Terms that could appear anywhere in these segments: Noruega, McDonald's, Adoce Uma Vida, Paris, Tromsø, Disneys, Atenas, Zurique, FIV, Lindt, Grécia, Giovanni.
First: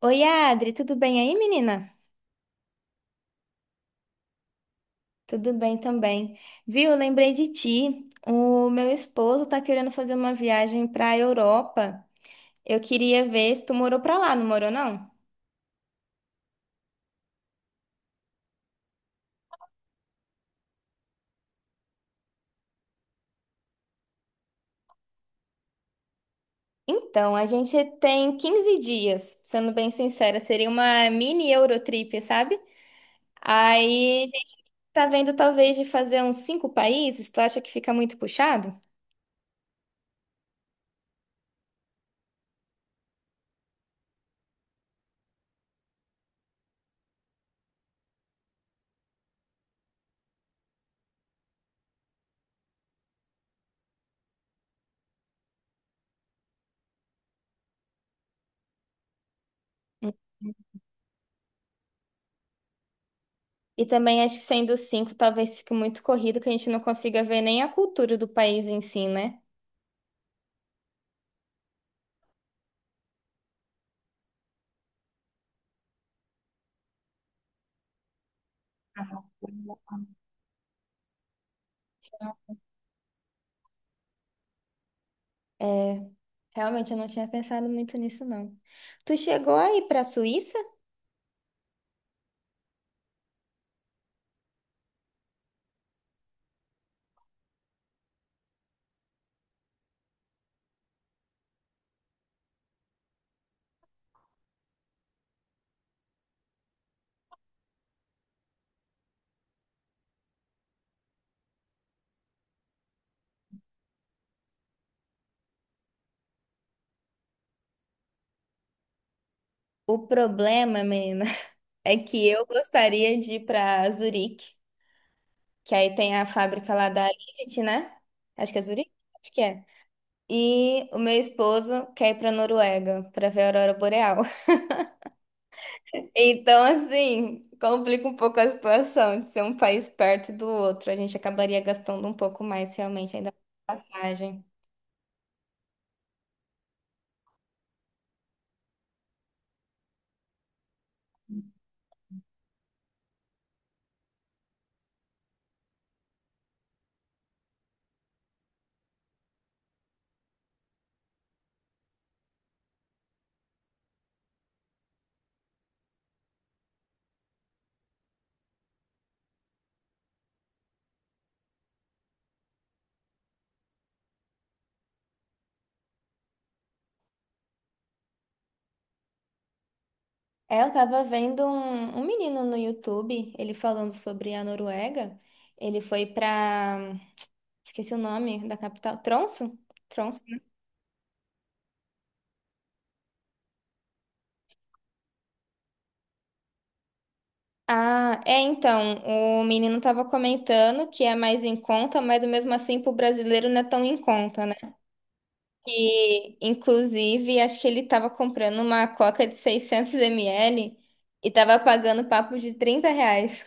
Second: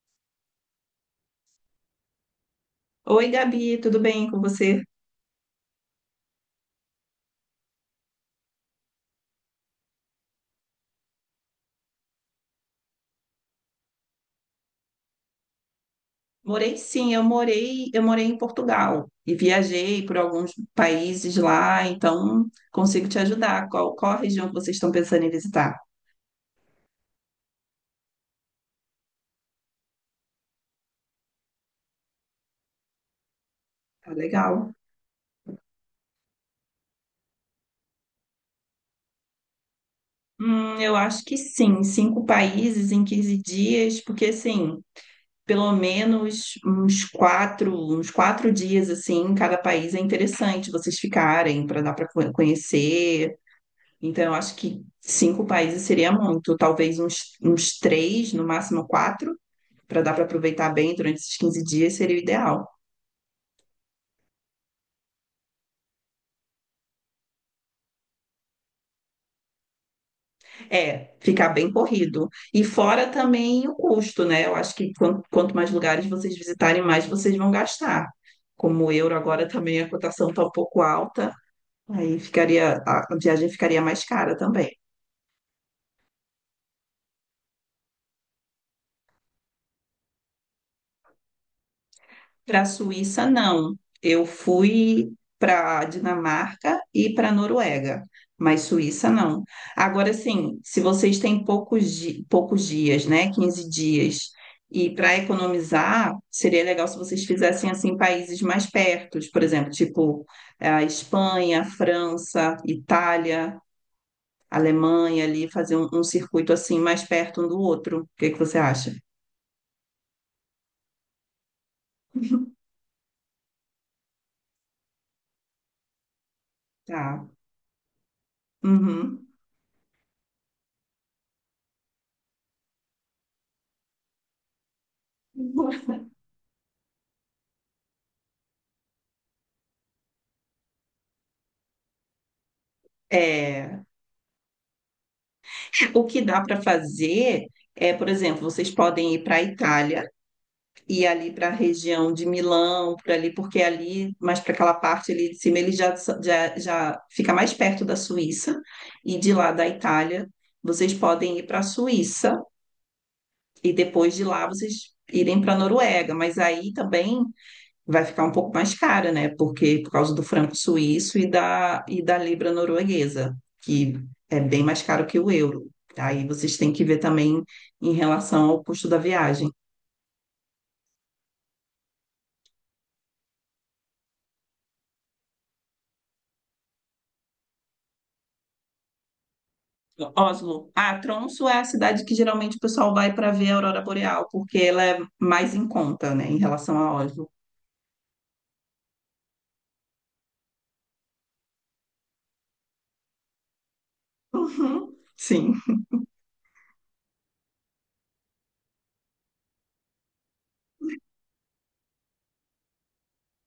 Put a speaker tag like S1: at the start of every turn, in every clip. S1: Oi, Adri, tudo bem aí, menina?
S2: Oi, Gabi, tudo bem com você?
S1: Tudo bem também. Viu, lembrei de ti. O meu esposo tá querendo fazer uma viagem pra Europa. Eu queria ver se tu morou pra lá, não morou não?
S2: Morei sim, eu morei em Portugal e viajei por alguns países lá, então consigo te ajudar. Qual a região que vocês estão pensando em visitar?
S1: Então, a gente tem 15 dias, sendo bem sincera, seria uma mini Eurotrip, sabe?
S2: Tá
S1: Aí a gente
S2: legal.
S1: tá vendo talvez de fazer uns 5 países, tu acha que fica muito puxado?
S2: Eu acho que sim, cinco países em 15 dias, porque assim, pelo menos uns quatro dias assim, em cada país é interessante vocês ficarem para dar para conhecer. Então, eu acho que cinco países seria muito, talvez uns três, no máximo quatro, para dar para aproveitar bem durante esses 15 dias seria o ideal.
S1: E também acho que sendo cinco, talvez fique muito corrido, que a gente não consiga ver nem a cultura do país em si, né?
S2: É, ficar bem corrido. E fora também o custo, né? Eu acho que quanto mais lugares vocês visitarem, mais vocês vão gastar. Como o euro agora também a cotação está um pouco alta, aí ficaria, a viagem ficaria mais cara também.
S1: É, realmente eu não tinha pensado muito nisso, não. Tu chegou aí pra Suíça?
S2: Para a Suíça, não. Eu fui para a Dinamarca e para a Noruega, mas Suíça não. Agora sim, se vocês têm poucos, poucos dias, né, 15 dias, e para economizar, seria legal se vocês fizessem assim países mais pertos, por exemplo, tipo a Espanha, França, Itália, Alemanha ali, fazer um circuito assim mais perto um do outro. O que que você acha?
S1: O problema, menina, é que eu gostaria de ir pra Zurique, que aí tem a fábrica lá da
S2: Tá.
S1: Lindt, né? Acho que é Zurique?
S2: Uhum.
S1: Acho que é. E o meu esposo quer ir pra Noruega pra ver a aurora boreal. Então, assim, complica um pouco a situação de ser um país perto do outro. A gente acabaria gastando um pouco mais, realmente, ainda com
S2: É,
S1: passagem.
S2: o que dá para fazer é, por exemplo, vocês podem ir para a Itália e ali para a região de Milão, por ali, porque ali, mais para aquela parte ali de cima, ele já fica mais perto da Suíça, e de lá da Itália, vocês podem ir para a Suíça e depois de lá vocês irem para a Noruega, mas aí também vai ficar um pouco mais cara, né? Porque por causa do franco suíço e da libra norueguesa, que é bem mais caro que o euro. Aí vocês têm que ver também em relação ao custo da viagem.
S1: É, eu tava vendo um menino no YouTube, ele falando sobre a Noruega. Ele foi pra. Esqueci o nome da capital. Tromsø? Tromsø, né?
S2: Oslo. Ah, Tromsø é a cidade que geralmente o pessoal vai para ver a aurora boreal, porque ela é mais em conta, né, em relação a Oslo.
S1: Ah, é, então, o menino tava comentando que é mais em conta, mas mesmo assim pro brasileiro não é tão em conta, né?
S2: Uhum, sim,
S1: E, inclusive, acho que ele tava comprando uma coca de 600 ml e tava pagando papo de R$ 30.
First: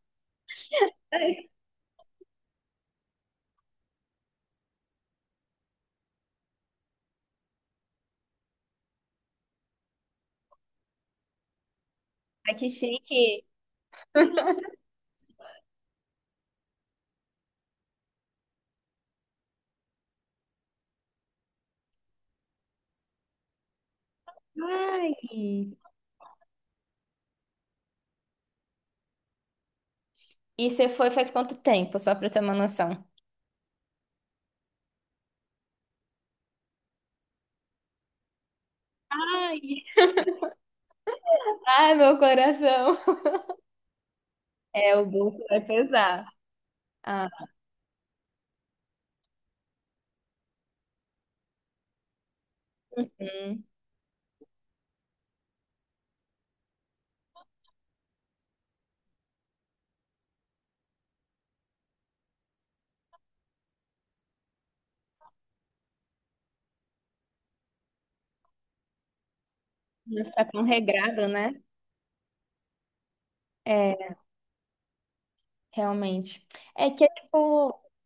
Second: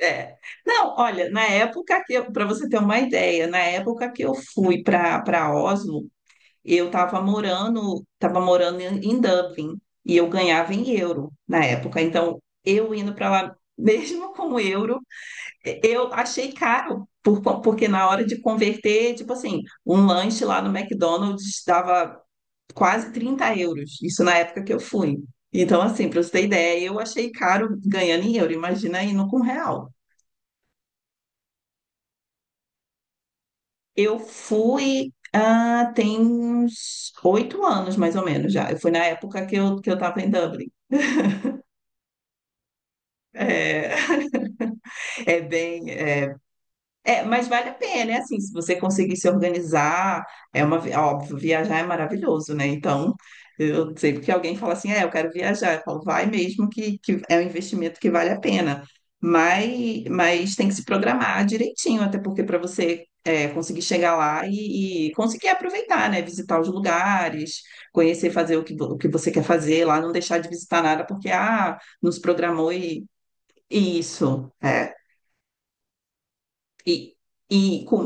S2: é. Não, olha, na época que eu, para você ter uma ideia, na época que eu fui para Oslo, eu estava morando em Dublin e eu ganhava em euro na época. Então,
S1: Ai, que
S2: eu indo para
S1: chique!
S2: lá, mesmo com o euro, eu achei caro, porque na hora de converter, tipo assim, um lanche lá no McDonald's dava quase 30 euros. Isso na época que eu fui.
S1: Ai.
S2: Então, assim, para você ter ideia, eu achei caro ganhando em euro. Imagina indo com real.
S1: E você foi faz quanto tempo, só pra eu ter uma noção?
S2: Eu fui. Ah, tem uns 8 anos, mais ou menos, já. Eu fui na época
S1: Ai.
S2: que eu estava em Dublin.
S1: Ai, meu coração.
S2: É,
S1: É, o
S2: é
S1: bolso vai
S2: bem.
S1: pesar.
S2: É, é,
S1: Ah,
S2: mas vale a pena, é assim, se você conseguir se organizar, é uma, óbvio, viajar é maravilhoso, né? Então,
S1: hum,
S2: eu sempre que alguém fala assim, é, eu quero viajar, eu falo, vai mesmo que é um investimento que vale a pena. Mas tem que se programar direitinho, até porque para você é, conseguir chegar lá e conseguir aproveitar, né? Visitar os lugares, conhecer, fazer o que, o que você quer fazer lá, não
S1: não
S2: deixar
S1: ficar
S2: de
S1: tão
S2: visitar nada,
S1: regrado,
S2: porque,
S1: né?
S2: ah, nos programou e. E
S1: É,
S2: isso, é.
S1: realmente. É que é
S2: E, e
S1: tipo.
S2: com...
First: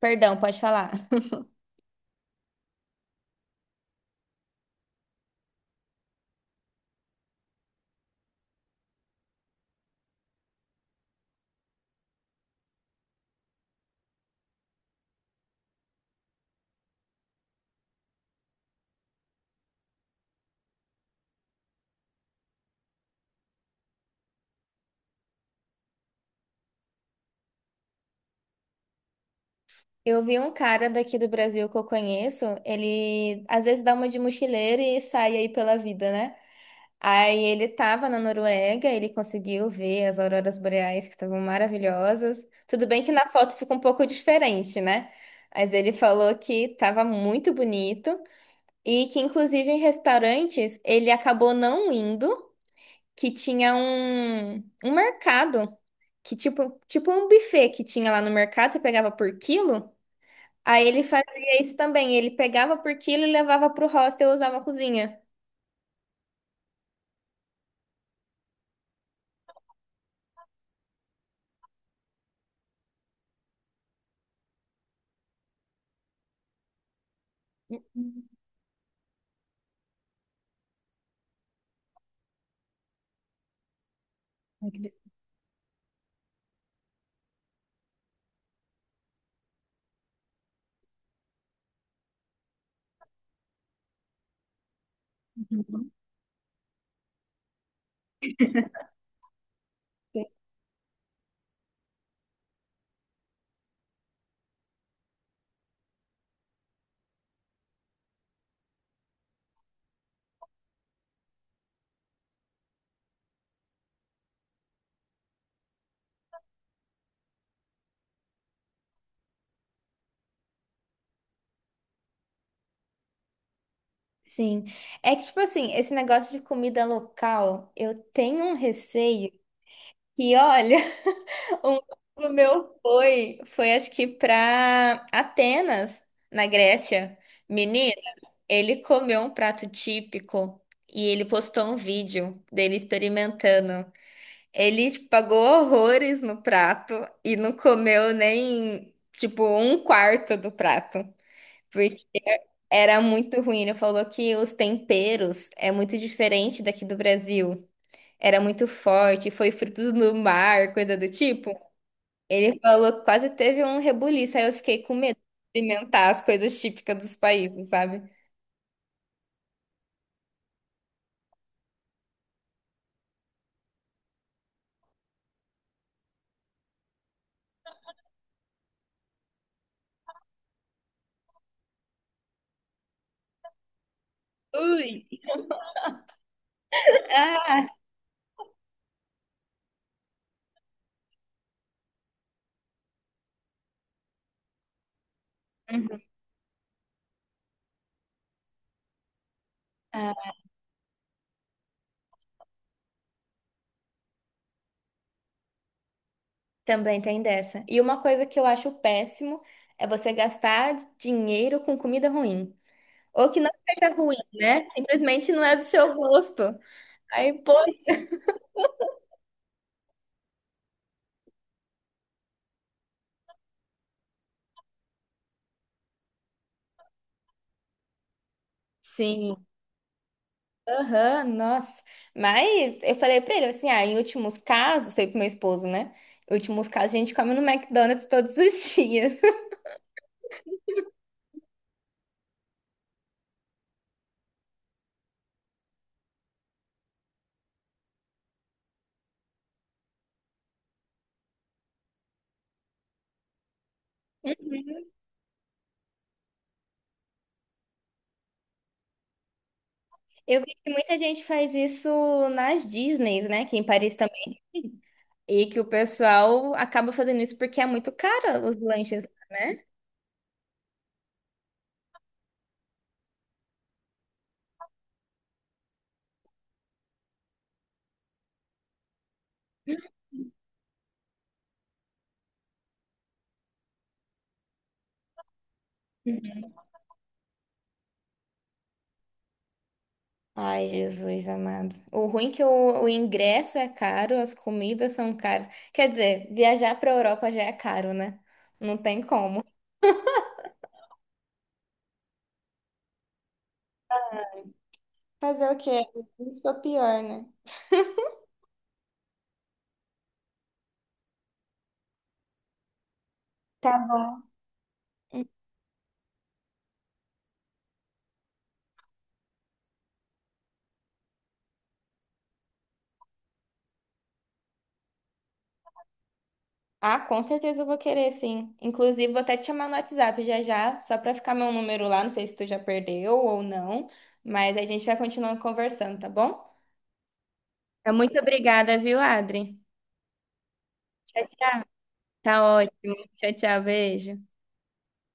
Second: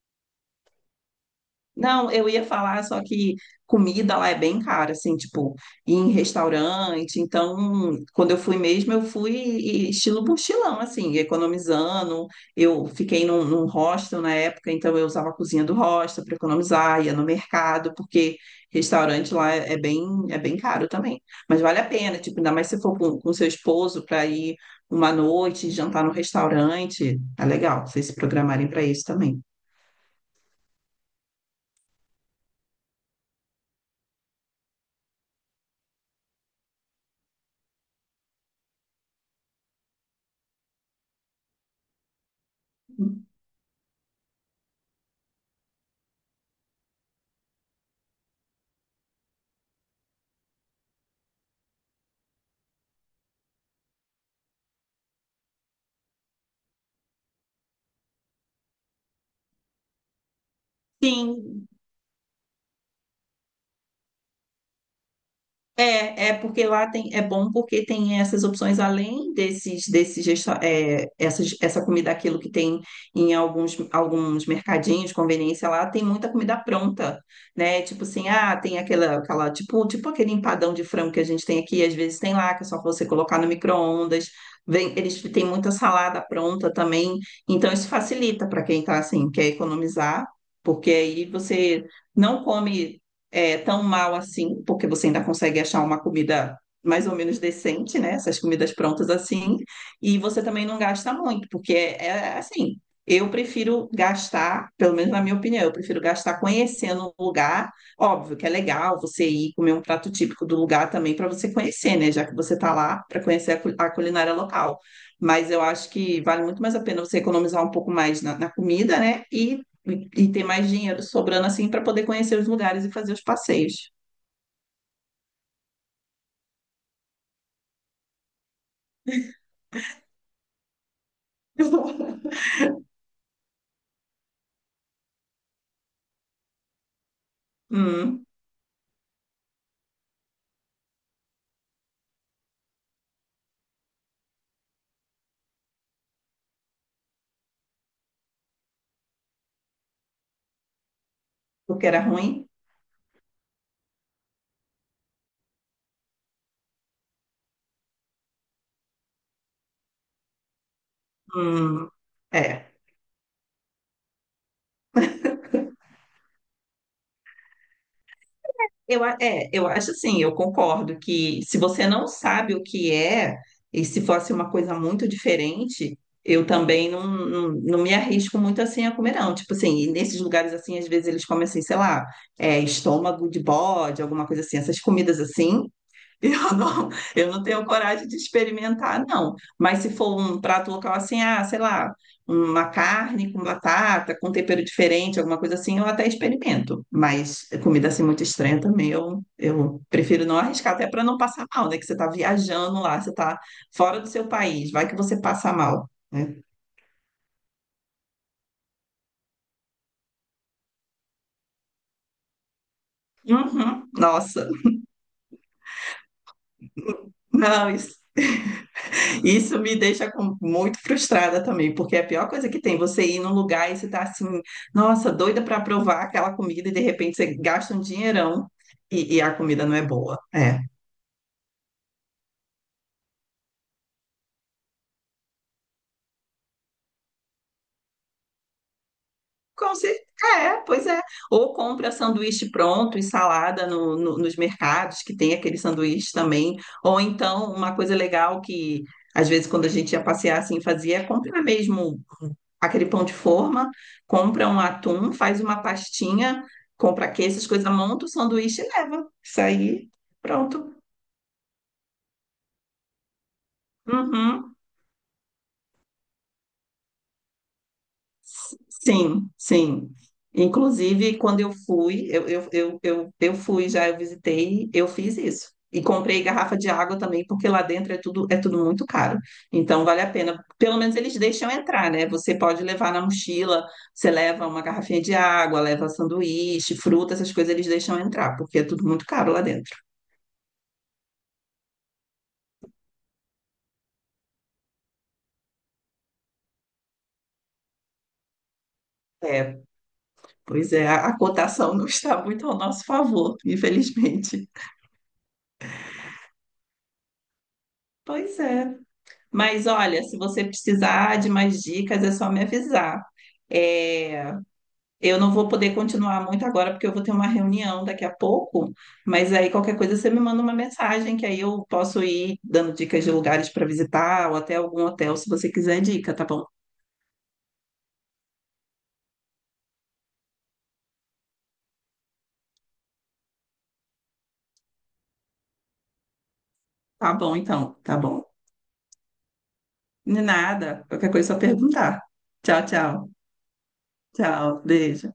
S1: Perdão, pode falar.
S2: Não, eu ia falar, só que comida lá é bem cara, assim, tipo, ir em restaurante. Então, quando eu fui mesmo, eu fui estilo mochilão, assim, economizando. Eu fiquei num hostel na época, então eu usava a cozinha do hostel para economizar, ia no mercado, porque restaurante lá é, é bem caro também. Mas vale a pena, tipo, ainda mais se for com seu esposo para ir uma noite, jantar no restaurante. É legal, vocês se programarem para isso também.
S1: Eu vi um cara daqui do Brasil que eu conheço, ele às vezes dá uma de mochileiro e sai aí pela vida, né? Aí ele estava na Noruega, ele conseguiu ver as auroras boreais que estavam maravilhosas. Tudo bem que na foto fica um pouco diferente, né? Mas ele falou que estava muito bonito e que inclusive em restaurantes ele acabou não indo, que tinha um mercado, que tipo, tipo um buffet que tinha lá no mercado, você pegava por quilo. Aí ele fazia
S2: Sim,
S1: isso também, ele pegava por quilo e levava para o hostel e usava a cozinha.
S2: é, é porque lá tem, é bom porque tem essas opções além desses é, essa comida aquilo que tem em alguns mercadinhos, conveniência lá, tem muita comida pronta, né? Tipo assim, ah, tem aquela tipo, tipo aquele empadão de frango que a gente tem aqui, às vezes tem lá, que é só você colocar no micro-ondas, vem, eles têm muita salada pronta também, então isso facilita para quem tá assim, quer economizar, porque aí você não come é, tão mal assim, porque você ainda consegue achar uma comida mais ou menos decente, né? Essas comidas prontas assim, e você também não gasta muito, porque é, é assim. Eu prefiro gastar, pelo menos na minha opinião, eu prefiro gastar conhecendo o lugar. Óbvio que é legal você ir comer um prato típico do lugar também para você conhecer, né? Já que você está lá para conhecer a, a culinária local. Mas eu acho que vale muito mais a pena você economizar um pouco mais na, na comida, né? E ter mais dinheiro sobrando assim para poder conhecer os lugares e fazer os passeios.
S1: Sim. É que, tipo assim, esse negócio de comida local, eu tenho um receio que, olha, um amigo meu foi acho que pra Atenas, na Grécia. Menina,
S2: Hum,
S1: ele comeu um prato típico e ele postou um vídeo dele experimentando. Ele tipo, pagou horrores no prato e não comeu nem, tipo, um quarto do prato.
S2: porque era ruim?
S1: Era muito ruim. Ele falou que os temperos é muito diferente daqui do Brasil. Era muito forte, foi frutos do mar, coisa do tipo.
S2: Hum,
S1: Ele
S2: é.
S1: falou que quase teve um rebuliço. Aí eu fiquei com medo de experimentar as coisas típicas dos países, sabe?
S2: Eu, é, eu acho assim, eu concordo que se você não sabe o que é, e se fosse uma coisa muito diferente, eu também não me arrisco muito assim a comer, não. Tipo assim, e nesses lugares assim, às vezes eles comem assim, sei lá, é, estômago de bode, alguma coisa assim, essas comidas assim, eu não, eu não tenho coragem de experimentar, não. Mas se for um prato local assim, ah, sei lá, uma carne com batata, com tempero diferente, alguma coisa assim, eu
S1: Uhum.
S2: até experimento. Mas comida assim muito estranha também, eu prefiro
S1: Ah,
S2: não arriscar, até para não passar mal, né? Que você está viajando lá, você está fora do seu país, vai que você passa mal, né?
S1: também tem dessa. E uma coisa que eu acho péssimo é você gastar dinheiro com comida ruim. Ou que não
S2: Uhum,
S1: seja ruim,
S2: nossa,
S1: né? Simplesmente não é do seu gosto. Aí, pô.
S2: não, isso me deixa muito frustrada também, porque é a pior coisa que tem, você ir num lugar e você tá assim, nossa, doida para provar aquela comida e de repente você gasta um dinheirão e a
S1: Sim.
S2: comida não é boa. É.
S1: Aham, nossa. Mas eu falei pra ele assim: ah, em últimos casos, falei pro meu esposo, né? Em últimos casos, a gente come no McDonald's todos os dias.
S2: Com certeza, é, pois é. Ou compra sanduíche pronto e salada nos mercados, que tem aquele sanduíche também. Ou então, uma coisa legal que, às vezes, quando a gente ia passear assim, fazia, é comprar mesmo aquele pão de forma, compra um
S1: Uhum.
S2: atum, faz uma pastinha, compra queijo, essas coisas, monta o sanduíche e leva. Isso aí,
S1: Eu vi que
S2: pronto.
S1: muita gente faz isso nas Disneys, né? Que em Paris também.
S2: Uhum.
S1: E que o pessoal acaba fazendo isso porque é muito caro os lanches,
S2: Sim,
S1: né?
S2: sim. Inclusive, quando eu fui, eu fui já, eu visitei, eu fiz isso. E comprei garrafa de água também, porque lá dentro é tudo muito caro. Então, vale a pena. Pelo menos eles deixam entrar, né? Você pode levar na mochila, você leva uma garrafinha de água, leva
S1: Uhum.
S2: sanduíche, fruta, essas coisas eles deixam entrar, porque é tudo muito caro lá dentro.
S1: Ai, Jesus amado. O ruim é que o ingresso é caro, as comidas são caras. Quer dizer, viajar pra Europa já é caro, né? Não tem como.
S2: É, pois é, a cotação não está muito ao nosso favor, infelizmente.
S1: Fazer o quê? Isso é pior, né?
S2: Pois é. Mas olha, se você precisar de mais dicas, é só me avisar.
S1: Tá bom.
S2: É, eu não vou poder continuar muito agora, porque eu vou ter uma reunião daqui a pouco, mas aí qualquer coisa você me manda uma mensagem, que aí eu posso ir dando dicas de lugares para visitar, ou até algum hotel, se você quiser dica, tá bom?
S1: Ah, com certeza eu vou querer, sim. Inclusive, vou até te chamar no WhatsApp já já, só pra ficar meu número lá. Não sei se tu já perdeu ou não, mas a gente vai continuando conversando, tá bom?
S2: Tá bom, então,
S1: Então,
S2: tá
S1: muito
S2: bom.
S1: obrigada, viu, Adri?
S2: De nada, qualquer
S1: Tchau,
S2: coisa é só
S1: tchau.
S2: perguntar.
S1: Tá
S2: Tchau,
S1: ótimo.
S2: tchau,
S1: Tchau, tchau. Beijo.
S2: tchau, beijo.